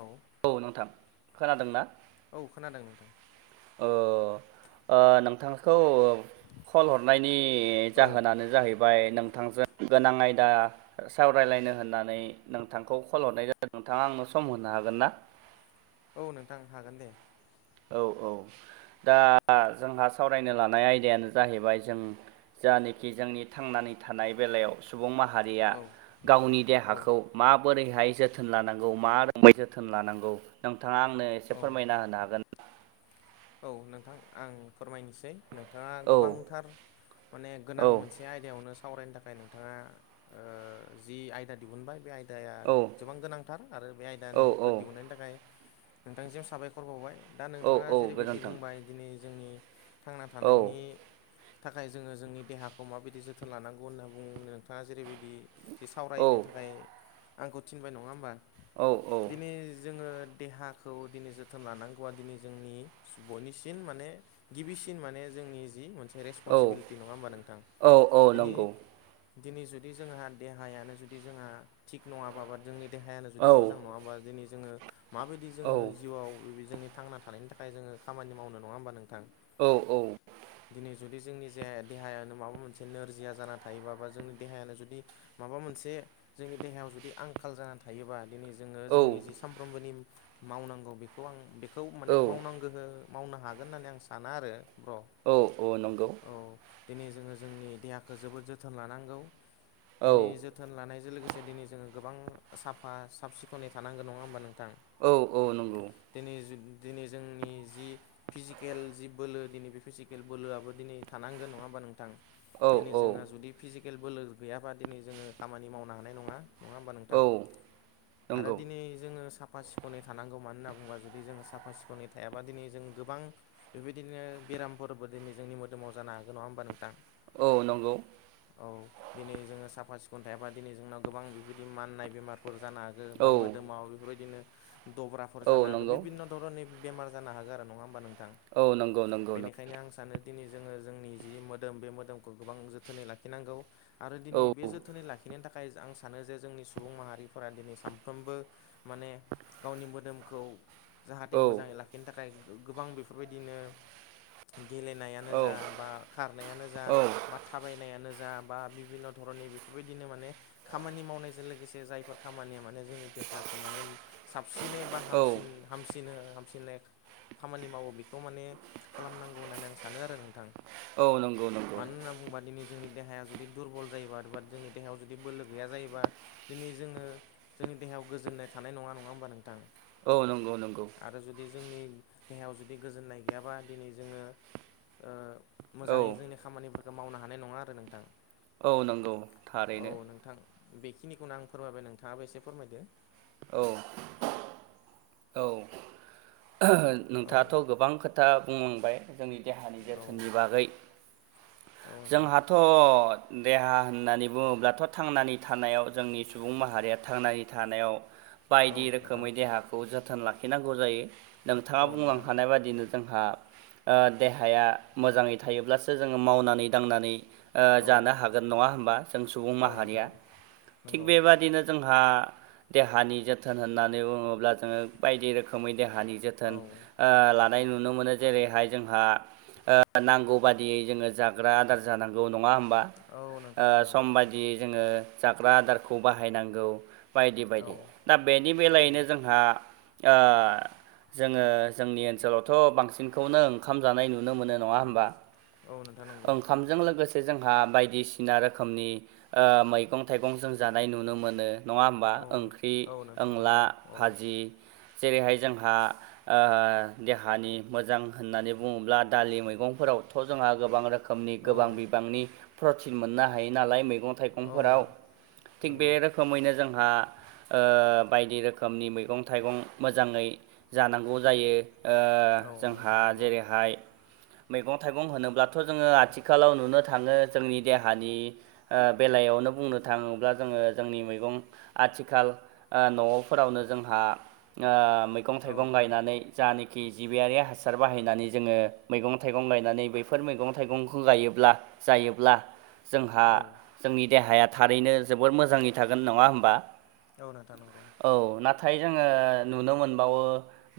औ औ नोंथां खोनादोंना? औ खोनादों नोंथां। ओ आ नोंथांखौ ओ कल हरनायनि औ जाहोनानो जाहैबाय नोंथांजों गोनां आयदा सावरायलायनो होननानै नोंथांखौ कल हरनाय जादों नोंथाङा आंनो सम होनो हागोन ना? औ नोंथां हागोन दे। औ औ दा जोंहा सावरायनो लानाय आयदायानो जाहैबाय जों जानखि जोंनि थांनानै थानाय बेलायाव सुबुं माहारिया औ गावनि औ देहाखौ माबोरैहाय जोथोन लानांगौ मा [unintelligible] जोथोन लानांगौ नोंथाङा आंनो औ एसे फोरमायना होनो हागोन। औ नोंथां आं फोरमायनोसै। नोंथाङा औ गोबांथार माने गोनां औ मोनसे आयदायावनो सा सावरायनो थाखाय नोंथाङा ओ जि आयदा दिहुनबाय बे आय [unintelligible] दाया औ गोबां गोनांथार आरो बे औ आयदानिखौ दिहुननायनि थाखाय नोंथांसिम साबायखर बावबाय दा औ नोंथाङा औ जेरैबायदि गोजोन्थों बुंबाय दिनै जोंनि थांना औ थानायनि थाखाय जोङो जोंनि देहाखौ माबायदि जोथोन लानांगौ होन्ना बुङो नोंथाङा जेरैबायदि जे औ सावरायनो थाखाय आंखौ थिनबाय नङा होमबा औ दिनै जोङो देहाखौ दिनै जोथोन लानांगौया दिनै जोंनि बयनिसिम माने गिबिसिन माने जोंनि जि मोनसे औ रेसपनसिबिलिटि नङा होमबा नोंथां औ औ बिनि नंगौ दिनै जुदि जोंहा देहायानो जुदि जोंहा थिग नङाबाबा जोंनि देहायानो औ जुदि मोजां नङाबा दिनै जोङो माबायदि औ जोङो जिउआव जोंनि थांना थानायनि थाखाय य जोङो खामानि मावनो नङा होमबा नोंथां? [unintelligible] औ औ दिनै जुदि जोंनि जे देहायानो माबा मोनसे नोरजिया जाना थायोबा बा जोंनि देहायानो जुदि माबा मोनसे जोंनि देहायाव जुदि आंखाल जानानै थायोबा दिनै जोङो जोंनि जि सानफ्रोमबोनि मावनांगौ बेखौ आं बेखौ औ माने आ गोहो मावनो हागोन होननानै आं साना आरो ब्र'। औ औ नंगौ। औ दिनै जोङो जोंनि देहाखौ जोबोद जोथोन लानांगौ औ दिनै जोथोन लानायजों लोगोसे दिनै जोङो गोबां साफा साब सिखोनै थानांगौ नङा होमबा नोंथां। औ औ नंगौ। दिनै दिनै जोंनि जि फिजिकेल जि बोलो दिनै बे फिजिकेल बोलोआबो दिनै थानांगोन नङा होमबा नोंथां। औ दिनै जोंहा जुदि फिजिकेल बोलो गैयाबा दिनै जोङो खामानि मावनो हानाय नङा। नङा होमबा औ नोंथां आरो नंगौ दिनै जोङो साफा सिफ सिखोनै थानांगौ मानो होनना बुङोबा जुदि जों साफ सिखोनै थायाबा दिनै जों गोबां बेबायदिनो बेरामफोरबो दिनै जोंनि मोदोमाव जानो हागोन नङा होमबा नोंथां। औ नंगौ। औ दिनै जोङो साफा सिखोन थायाबा दिनै जोंनाव गोबां बेबायदि माननाय बेमारफोर जानो हागौ औ बा मोदोमाव बेफोरबायदिनो दब्राफोर औ जानो हागौ नंगौ बिभिननो धरननि बेमार जानो हागौ आरो नङा होमबा नोंथां औ नंगौ नंगौ नंगौ बेनिखायनो आं सानो दिनै जोङो जोंनि जि मोदोम बे मोदोमखौ गोबां जोथोनै लाखिनांगौ आरो दिनै औ बे जो जोथोनै लाखिनो थाखाय आं सानो जे जोंनि सुबुं माहारिफोरा दिनै सानफ्रोमबो माने गावनि मोदोमखौ औ जाहाथे मोजाङै लाखिनो थाखाय गोबां बेफोरबायदिनो गेलेनायानो औ जा बा खारनायानो जा बा थाबायनायानो जा बा बिभिन्न' धरननि बेफोरबायदिनो माने खामानि मावनायजों लोगोसे जायफोर खामानिया माने जोंनि देहाखौ माने साबसिनै बा औ हामसिन हामसिन हामसिननाय खामानि मावो बेखौ माने खालामनांगौ होननानै आं सानो आरो नोंथां औ नंगौ नंगौ मानो होनना बुंबा दिनै जोंनि देहाया जुदि दुरबल जायोबा एबा जोंनि देहायाव जुदि बोलो गैया जायोबा दिनै जोङो जोंनि देहायाव गोजोननाय थानाय नङा नङा होमबा नोंथां। औ नंगौ नंगौ आरो जुदि जोंनि देहायाव जुदि गोजोननाय गैयाबा दिनै जोङो औ मोजाङै जोंनि खामानिफोरखौ मावनो हानाय नङा आरो नोंथां औ नंगौ औ थारैनो नोंथां बेखिनिखौनो आं फोरमायबाय नोंथाङाबो एसे फोरमायदो औ औ औ नोंथाङाथ' गोबां खोथा बुंलांबाय जोंनि देहानि औ जोथोननि बागै [unintelligible] जोंहाथ' देहा होननानै बुङोब्लाथ' थांनानै थानायाव जोंनि सुबुं माहारिया थांनानै थानायाव औ बायदि नोंथां रोखोमै देहाखौ जोथोन लाखिनांगौ जायो नोंथाङा औ नोंथां बुंलांखानाय बादिनो जोंहा ओ देहाया मोजाङै थायोब्लासो जोङो मावनानै दांनानै ओ औ जानो हागोन नङा होमबा जों सुबुं औ माहारिया नोंथां थिग नंगौ बेबादिनो जोंहा देहानि जोथोन होननानै बुङोब्ला जोङो बायदि रोखोमै देहानि औ जोथोन ओ लानाय नुनो मोनो जेरैहाय जोंहा ओ नांगौ बादियै जोङो जाग्रा ग्रा आदार जानांगौ नङा होनबा औ नोंथां नंगौ सम बादि बिदि जोङो जाग्रा आदारखौ बाहायनांगौ बायदि औ बायदि दा बेनि औ बेलायैनो जोंहा जोङो जोंनि ओनसोलावथ' बांसिनखौनो ओंखाम जानाय नुनो मोनो नङा होमबा औ नोंथां नंगौ जों लोगोसे जोंहा बायदिसिना रोखोमनि मैगं थाइगं जों जानाय नुनो मोनो नङा होमबा औ ओंख्रि औ नोंथां ओंला नंगौ औ भाजि जेरैहाय जोंहा ओ देहानि मोजां होननानै बुङोब्ला दालि मैगंफोरावथ' जोंहा गोबां रोखोम नि औ गोबां बिबांनि प्रटिन मोननो हायो नालाय मैगं औ थाइगंफोराव थिग बे नंगौ रोखोम रोखोमैनो जोंहा बायदि रोखोमनि मैगं थाइगं मोजाङै जानांगौ जायो औ जोंहा नोंथां नंगौ जेरैहाय मैगं थाइगं होनोब्लाथ' जोङो आथिखालाव नुनो थाङो जोंनि देहानि बेलायावनो बुंनो थाङोब्ला जोङो जोंनि मैगं आथिखाल न'फोरावनो जोंहा मैगं औ थाइगं नोंथां गायनानै जानखि जिबियारि हासार बाहायनानै जोङो मैगं थाइगं गायनानै बेफोर मैगं थाइगंखौ गायोब्ला जायोब्ला जोंहा औ जोंनि देहाया थारैनो जोबोर मोजांडै़ थागोन नङा होमबा औ नोंथां नंगौ औ नाथाय जोङो नुनो मोनबावो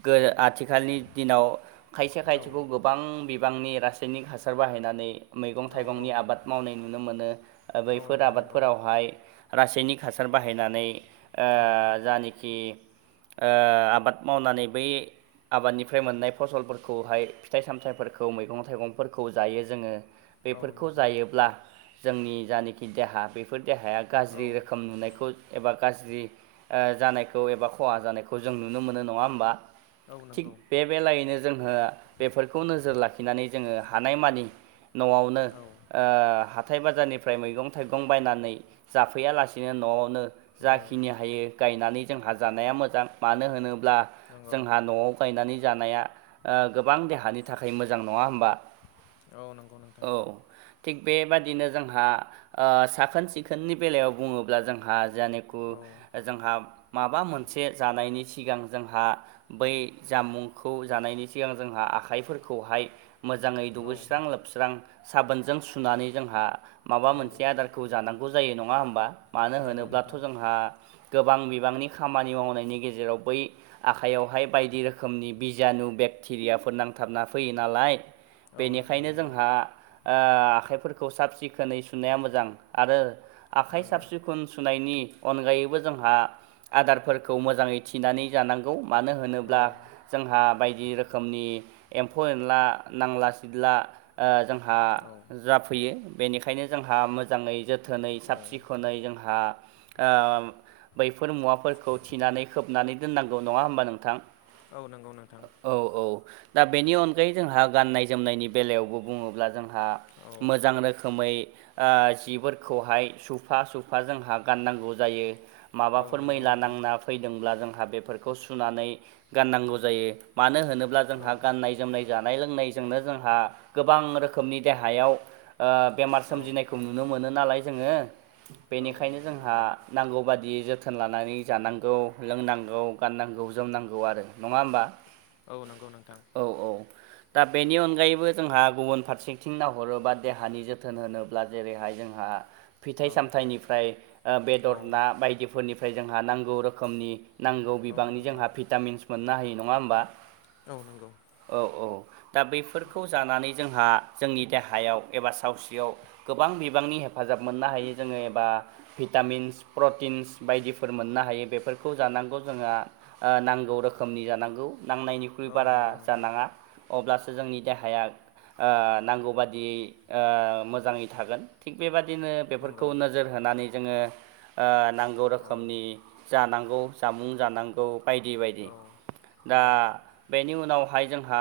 गो आथिखालनि दिनाव खायसे औ खायसेखौ गोबां बिबांनि रासायनिक हासार बाहायनानै मैगं औ थाइगंनि आबाद मावनाय नुनो मोनो औ बैफोर नोंथां नंगौ आबादफोरावहाय रासायनिक हासार बाहायनानै औ जानोखि ओ आबाद मावनानै बै आबादनिफ्राय मोननाय फसलफोरखौहाय फिथाइ सामथाइफोरखौ मैगं थाइगंफोरखौ जायो जोङो औ बेफोरखौ नंगौ जायोब्ला जोंनि जानोखि देहा बेफोर देहाया गाज्रि औ रोखोम नुनायखौ एबा गाज्रि जानायखौ एबा खहा जानायखौ जों नुनो मोनो नङा होमबा औ थिग नंगौ बे बे लागैनो जोंहा बेफोरखौ नोजोर लाखिनानै जोङो हानाय मानि न'आवनो औ ओ हाथाय बाजारनिफ्राय मैगं थाइगं बायनानै जाफैयालासिनो न'आवनो औ जाखिनि हायो गायनानै जोंहा जानाया मोजां मानो होनोब्ला नंगौ जोंहा न'आव लायनानै जानाया गोबां देहानि थाखाय मोजां नङा होमबा नंगौ नोंथां औ थिग बेबादिनो जोंहा साखोन सिखोननि बेलायाव बुङोब्ला जोंहा जा औ [unintelligible] जोंहा माबा मोनसे जानायनि सिगां जोंहा बै जामुंखौ जानायनि सिगां जोंहा आखाइफोरखौहाय मोजाङै औ दुगैस्रां लोबस्रां साबोनजों सुनानै जोंहा माबा औ मोनसे आदार खौ जानांगौ जायो नङा होमबा मानो नंगौ होनोब्लाथ नोंथां जोंहा गोबां बिबांनि खामानि मावनायनि गेजेराव बै आखायावहाय बायदि रोखोमनि बिजानु बेक्ति रियाफोर नांथाबना फैयो नालाय औ नोंथां बेनिखायनो नंगौ जोंहा ओ आखाइफोरखौ साब सिखोनै सुनाया मोजां आरो आखाइ साब नंगौ सिखोन खुन सुनायनि अनगायैबो जोंहा आदारफोरखौ मोजाङै थिनानै जानांगौ मानो होन औ होनोब्ला जोंहा बायदि रोखोमनि एम्फौ एनला नांला सिदला ओ जोंहा औ जाफैयो बेनिखायनो जोंहा मोजाङै जोथो थोनै औ साब सिखोनै जोंहा ओ बैफोर मुवा फोरखौ थिनानै खोबनानै दोननांगौ नङा होमबा नोंथां औ नंगौ नोंथां औ औ दा बेनि अनगायै जोंहा गान्नाय जोमनायनि बेलायावबो बुङोब्ला जों हा औ मोजां रोखोमै आ जिफोरखौहाय सुफा सुफा जोंहा गाननांगौ जायो औ माबाफोर नंगौ मैला नोंथां नांना फैदोंब्ला जोंहा बेफोरखौ सुनानै गाननांगौ जायो मानो होनोब्ला जोंहा औ गाननाय जोमनाय जानाय लोंनायजोंनो जोंहा गोबां रोखोमनि देहायाव बेमार औ सोमजिनाय खौ नुनो मोनो नालाय जोङो औ बेनिखायनो नोंथां जोंहा नंगौ नांगौ बादि जोथो थोन लानानै जानांगौ लोंनांगौ गाननांगौ जोमनांगौ आरो नङा होमबा औ नंगौ नोंथां औ औ दा बेनि अनगायैबो जोंहा गुबुन फारसेथिं नायहरोबा देहानि जोथोन होनो जेरैहाय जोंहा फिथाइ औ सामथाइनिफ्राय औ बेदर ना बायदिफोरनिफ्राय जोंहा नांगौ रोखोमनि नांगौ औ बिबांनि नोंथां जोंहा भिटामिनस मोननो हायो नङा होमबा औ नंगौ। औ औ दा बैफोरखौ जानानै जोंहा जोंनि देहायाव एबा सावस्रियाव गोबां बिबांनि हेफाजाब मोननो हायो जोङो एबा भिटामिनस प्रटिनस बायदिफोर मोननो हायो बेफोरखौ जानांगौ जोंहा ओ नांगौ रोखोमनि जानांगौ नांनायनि औ बारा नंगौ नोंथां जानाङा अब्लासो जोंनि देहाया ओ नांगौ बादियै ओ मोजाङै थागोन थिग बेबादिनो बेफोरखौ नंगौ नोजोर होनानै जोङो आ नांगौ औ रोखोमनि जानांगौ जामुं जानांगौ बायदि बायदि औ दा नंगौ बेनि उनावहाय जोंहा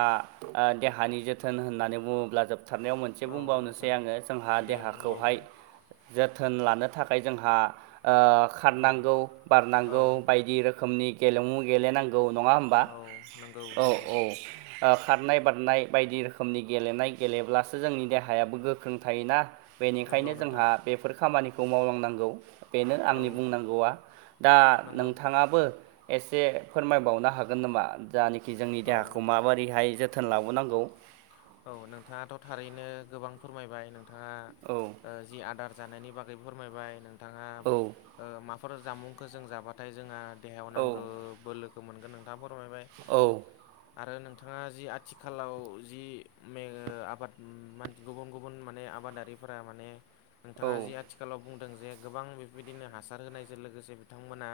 ओ देहानि जोथोन होननानै बुङोब्ला जों जोबथारनायाव मोनसे औ नोंथां बुंबावनोसै आङो जोंहा दे बुंबावदो देहाखौहाय जोथोन लानो थाखाय जोंहा ओ औ खारनांगौ औ बारनांगौ बायदि रोखोमनि गेलेमु गेलेनांगौ नङा होमबा? औ नंगौ बा औ नंगौ औ। ओ खारनाय बारनाय बायदि रोखोमनि गेलेनाय गेलेब्लासो जोंनि देहायाबो गोख्रों थायोना। नंगौ बेनिखायनो नोंथां जोंहा बेफोर खामानिखौ मावलांनांगौ बेनो औ आंनि बुंनांगौआ दा नंगौ नोंथाङाबो एसे फोरमायबावनो हागोन नामा? जानाखि जोंनि औ देहाखौ नोंथां माबोरैहाय जोथोन लाबोनांगौ? औ नोंथाङाथ' थारैनो गोबां फोरमायबाय नोंथाङा औ ओ जि आदार जानायनि बागै फोरमायबाय नोंथाङा औ ओ माफोर जामुंखौ जों जाबाथाय जोंहा देहायाव औ नांगौ बोलोखौ मोनगोन नोंथाङा फोरमायबाय। औ आरो नोंथाङा जि आथिखालाव जि मे आबाद गुबुन गुबुन माने आबादारिफोरा माने नोंथाङा औ जि आथि खालाव बुंदों जे गोबां बेबायदिनो हासार होनायजों लोगोसे बिथांमोना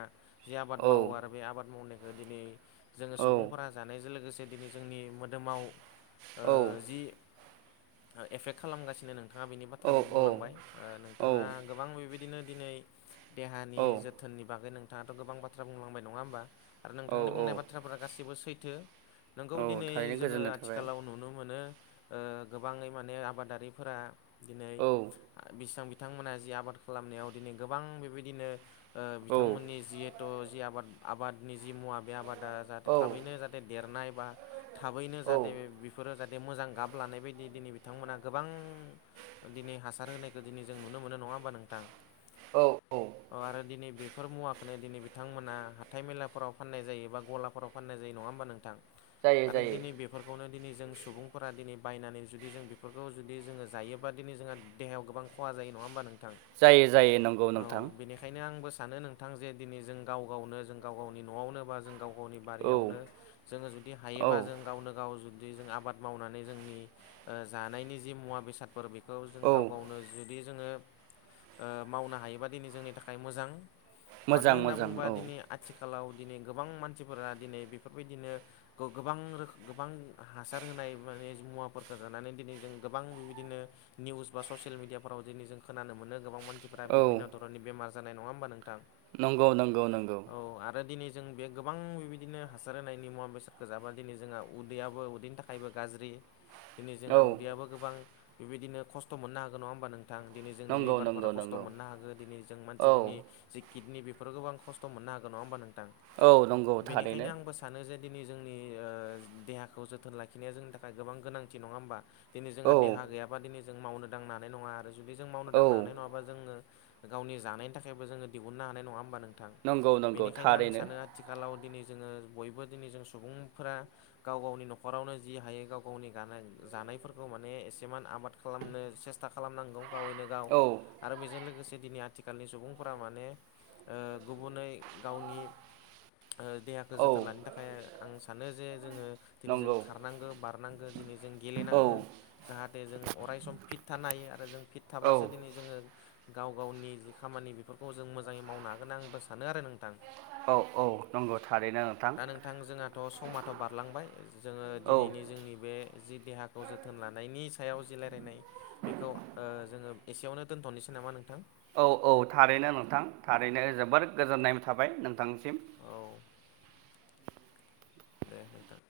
जि आबाद औ मावो आरो बे आबाद मावनायखौ दिनै जोङो औ सुबुंफोरा जानायजों लोगोसे दिनै जोंनि मोदोमाव ओ जि एफेक्ट खालामगासिनो नोंथाङा बिनि बाथ्राबो बुंलांबाय ओ नोंथाङा गोबां बेबायदिनो दिनै देहानि औ जो थोननि बागै नोंथाङाथ' गोबां बाथ्रा बुंलांबाय नङा होमबा आरो औ नोंथांनि औ बुंनाय बाथ्राफोरा गासिबो सैथो‌ नोंखौ औ दिनै थारैनो जोङो गोजोननाय थाबाय आथिखालाव नुनो मोनो ओ गोबाङै माने आबादारिफोरा दिनै औ बेसेबां बिथांमोनहा जि आबाद खालामनायाव दिनै गोबां बेबायदिनो ओ औ बिथांमोननि जि थ' जि आबाद आबादनि जि मुवा बे आबादा औ जाहाथे थाबैनो जाहाथे देरनाय बा थाबैनो जाहाथे औ बेफोरो जाहाथे मोजां गाब लानाय बायदि दिनै बिथांमोना गोबां दिनै हासार होनायखौ दिनै जों नुनो मोनो नङा होमबा नोंथां? औ औ ओ आरो दिनै बेफोर मुवाखौनो दिनै बिथांमोना हाथाय मेलाफोराव फाननाय जायो बा गलाफोराव फाननाय जायो नङा होमबा नोंथां जायो आरो जायो दिनै बेफोरखौनो दिनै जों सुबुंफोरा दिनै बायनानै जुदि जों बेफोरखौ जुदि जोङो जायोबा दिनै जोंहा देहायाव गोबां खहा जायो नङा होमबा नोंथां। जायो जायो नंगौ नोंथां। ओंखायनो आंबो सानो नोंथां जे दिनै जों गाव गावनो जों गाव गावनि न'आवनो बा जों गाव गावनि औ बारियावनो जोङो जुदि हायोबा औ जों गावनो गाव जु जि जों आबाद मावनानै जोंनि ओ जानायनि जि मुवा बेसादफोर बेखौ जों गाव औ गावनो जि जुदि जोङो ओ मावनो हायोबा दिनै जोंनि थाखाय मोजां। मानो मोजां होनना मोजां बुंङोबा औ दिनै आथिखालाव दिनै गोबां मानसिफोरा दिनै बेफोरबायदिनो गोबां रोखो गोबां हासार होनाय माने मुवाफोरखौ जानानै दिनै जों गोबां बेबायदिनो निउस बा ससियेल मिडियाफोराव दिनै जों खोनानो मोनो गोबां मान सिफोरा औ बिभिन्न धरननि बेमार जानाय नङा होमबा नोंथां? नंगौ नोंगौ नोंगौ। औ आरो दिनै जों बे गोबां बेबायदिनो हासार होनायनि मुवा बेसादखौ जाबा दिनै जोंहा उदैयाव उदैनि थाखायबो गाज्रि दिनै जोंहा औ उदैयाबो गोबां बेबायदिनो खस्थ' मोननो हागोन नङा होमबा नों थां दिनै जोंनि नंगौ लिभारफोरा नंगौ खस्थ' नंगौ मोननो हागौ दिनै जों मानसिफोरनि औ जि किडनि बेफोराव गोबां खस्थ' मोननो हागोन नङा होमबा नोंथां औ नंगौ बेनिखायनो थारैनो आंबो सानो जे दिनै जोंनि देहाखौ जोथोन लाखिनाया जोंनि थाखाय गोबां गोनांथि नङा होमबा दिनै जोंहा औ देहा गैयाबा दिनै जों मावनो दांनो हानाय नङा आरो जुदि जों मावनो औ दांनो हानाय नङाबा जोङो गावनि जानायनि थाखायबो जोङो दिहुननो हानाय नङा होमबा नोंथां नंगौ नंगौ बेनिखायनो आं थारैनो सानो आथिखालाव दिनै जोङो बयबो दिनै जों सुबुंफोरा गाव गाव गाव गावनि न'खरावनो जि हायो गाव गावनि जानायफोरखौ माने एसे आबाद खालामनो से सेसथा खालामनांगौ गावनो गाव औ आरो बेजों लोगोसे दिनै आथिखालनि सुबुंफोरा माने गुबुनै गावनि ओ देहाखौ औ जोथोन लानो थाखाय आं सानो जे जोङो दिनै जों नंगौ खारनांगौ बारनांगौ दिनै जों औ गेलेनांगौ जाहाथे जों अरायसम फिट थानो हायो आरो जों फिट औ थाब्लासो दिनै जोंनि जोङो गाव गावनि जि खामानि बेफोरखौ जों मोजाङै मावनो हागोन आंबो सानो आरो नोंथां औ औ नंगौ थारैनो दा नोंथां जोंहाथ' समाथ' बारलांबाय जोङो औ दिनैनि जोंनि बे जि देहाखौ जोथोन लानायनि सायाव जि रायलायनाय बेखौ ओ जोङो एसेयावनो दोनथ'नोसै नामा नोंथां औ औ थारैनो नोंथां थारैनो जोबोर गोजोननाय थाबाय नोंथांसिम औ दे नोंथां